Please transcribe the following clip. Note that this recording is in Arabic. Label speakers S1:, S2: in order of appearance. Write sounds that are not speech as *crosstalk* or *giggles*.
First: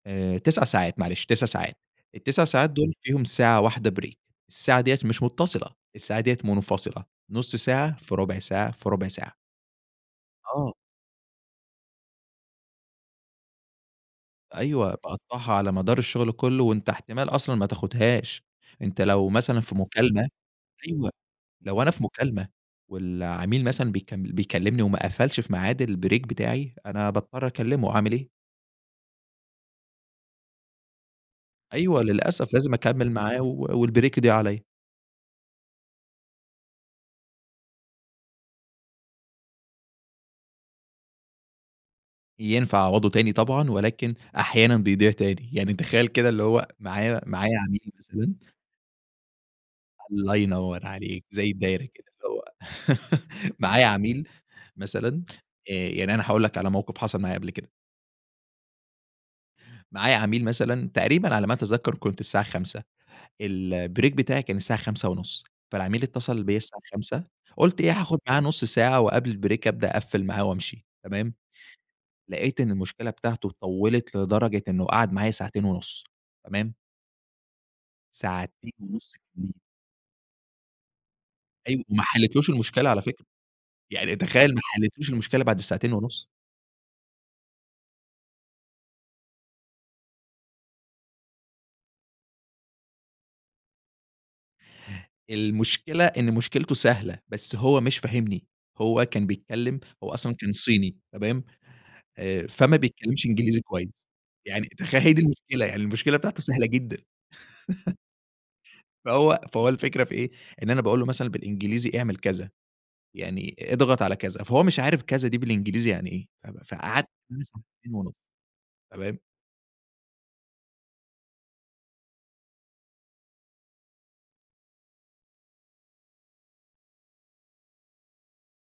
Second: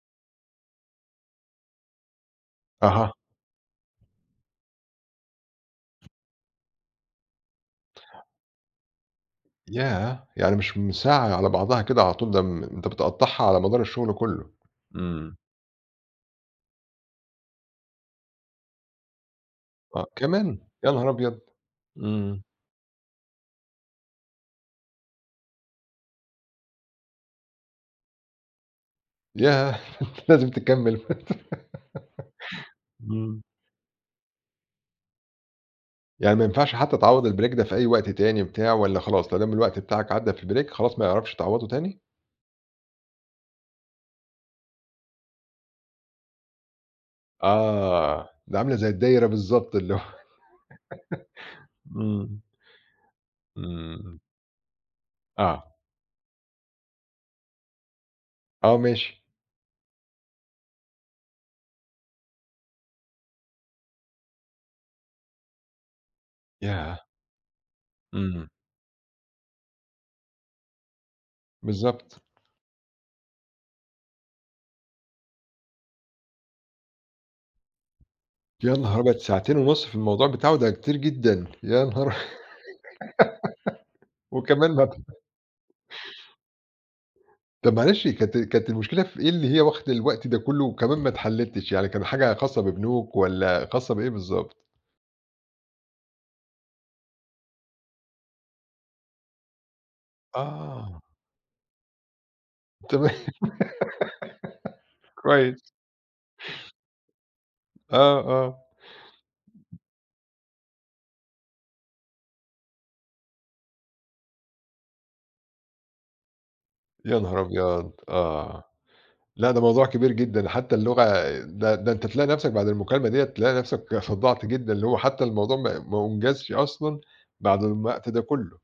S1: آآ، 9 ساعات، معلش، 9 ساعات. ال9 ساعات دول
S2: أها.
S1: فيهم ساعة واحدة break، الساعة ديَّة مش متصلة، الساعة ديَّة منفصلة، 0.5 ساعة في 0.25 ساعة في 0.25 ساعة.
S2: ياه! يعني
S1: آه.
S2: مش م ساعة على بعضها كده على طول، ده م أنت بتقطّعها على مدار الشغل كله،
S1: أيوه،
S2: امم.
S1: باقطّعها على مدار الشغل كله، وأنت احتمال أصلًا ما تاخُدهاش، أنت لو مثلًا في
S2: آه،
S1: مكالمة
S2: كمان! يا
S1: أيوه،
S2: نهار أبيض!
S1: لو أنا في
S2: امم.
S1: مكالمة والعميل مثلًا بيكم بيكلِّمني وما قفَلش في ميعاد الbreak بتاعي، أنا باضطَر أكلّمه، أعمل إيه.
S2: ياه! أنت لازم تكَمل.
S1: أيوه، للأسف لازم
S2: *laughs*
S1: أكمل معاه
S2: امم.
S1: و والbreak يضيع عليّا.
S2: يعني ما ينفعش حتى تعوّض الbreak ده في أي وقت تاني بتاع والّا خلاص ما دام الوقت بتاعك عدى في الbreak خلاص ما يعرفش تعوّضه تاني؟
S1: ينفع أعوّضه تاني طبعًا، ولكن أحيانًا بيضيع تاني. يعني تخيَّل كده اللي هو معايا معايا عميل
S2: آه،
S1: مثلًا
S2: دي عاملة زي الدايرة بالضبط، اللي هو
S1: الله ينوّر عليك، زي الدايرة
S2: *laughs*
S1: كده. اللي
S2: امم.
S1: هو *laughs* معايا
S2: امم.
S1: عميل مثلًا
S2: آه.
S1: آآ، يعني أنا هاقول لك على موقِف حصل معايا قبل كده.
S2: آه، ماشي.
S1: معايا عميل مثلًا، تقريبًا على ما أتذكَّر، كنت الساعة 17:00، الbreak بتاعي كان الساعة 17:30، فالعميل اتصَّل بيَّا الساعة
S2: ياه!
S1: 17:00، قُلت إيه، هاخُد معاه
S2: امم.
S1: نُصّ ساعة وقبل الbreak أبدأ أقفّل معاه وأمشي. تمام؟
S2: بالضبط.
S1: لقيت إن المشكلة بتاعته طوّلت لدرجة إنه قعد معايا ساعتين ونُصّ. تمام؟ ساعتين
S2: يا نهار
S1: ونُص
S2: أبيض! ساعتين
S1: كاملين.
S2: ونُص في الموضوع بتاعه! ده كتير جدًا.
S1: أيوه،
S2: يا
S1: ما
S2: نهار أ
S1: حليتلهوش المشكلة على فكرة. يعني
S2: *laughs*
S1: تخيل ما
S2: وكمان ما
S1: حليتلهوش المشكلة بعد الساعتين ونُص.
S2: طَب معلش كانت كانت المشكلة في إيه اللي هي واخدة الوقت ده كله، وكمان ما اتحلتش؟ يعني كان حاجة خاصة ببنوك والّا خاصة بإيه بالضبط؟
S1: المشكلة إن مشكلته سهلة، بس هو مش فاهمني. هو كان بيتكلَّم هو أصلًا كان صيني،
S2: آه.
S1: تمام؟ آآ، فمّا
S2: طَب
S1: بيتكلّمش إنجليزي كويِس. يعني تخيَّل، هي
S2: *giggles*
S1: دي المشكلة
S2: كويس.
S1: يعني المشكلة بتاعته سهلة جدًا. *laughs*
S2: آه، آه.
S1: فهو فهو الفكرة في إيه؟ إن أنا باقول له مثلًا بالإنجليزي: "اعمل كذا، يعني اضغط على كذا." فهو مش عارِف كذا دي بالإنجليزي يعني إيه. ف ف فقعَد
S2: يا نهار
S1: معايا
S2: أبيض!
S1: ساعتين ونُصّ،
S2: آه،
S1: تمام؟
S2: لأ ده موضوع كبير جدًا، حتى اللغة ده ده أنت تلاقي نَفسك بعد المكالمة ديّة تلاقي نَفسك صدّعت جدًا، اللي هو حتى الموضوع ما ما أُنجزش أصلًا بعد م الوقت ده كله.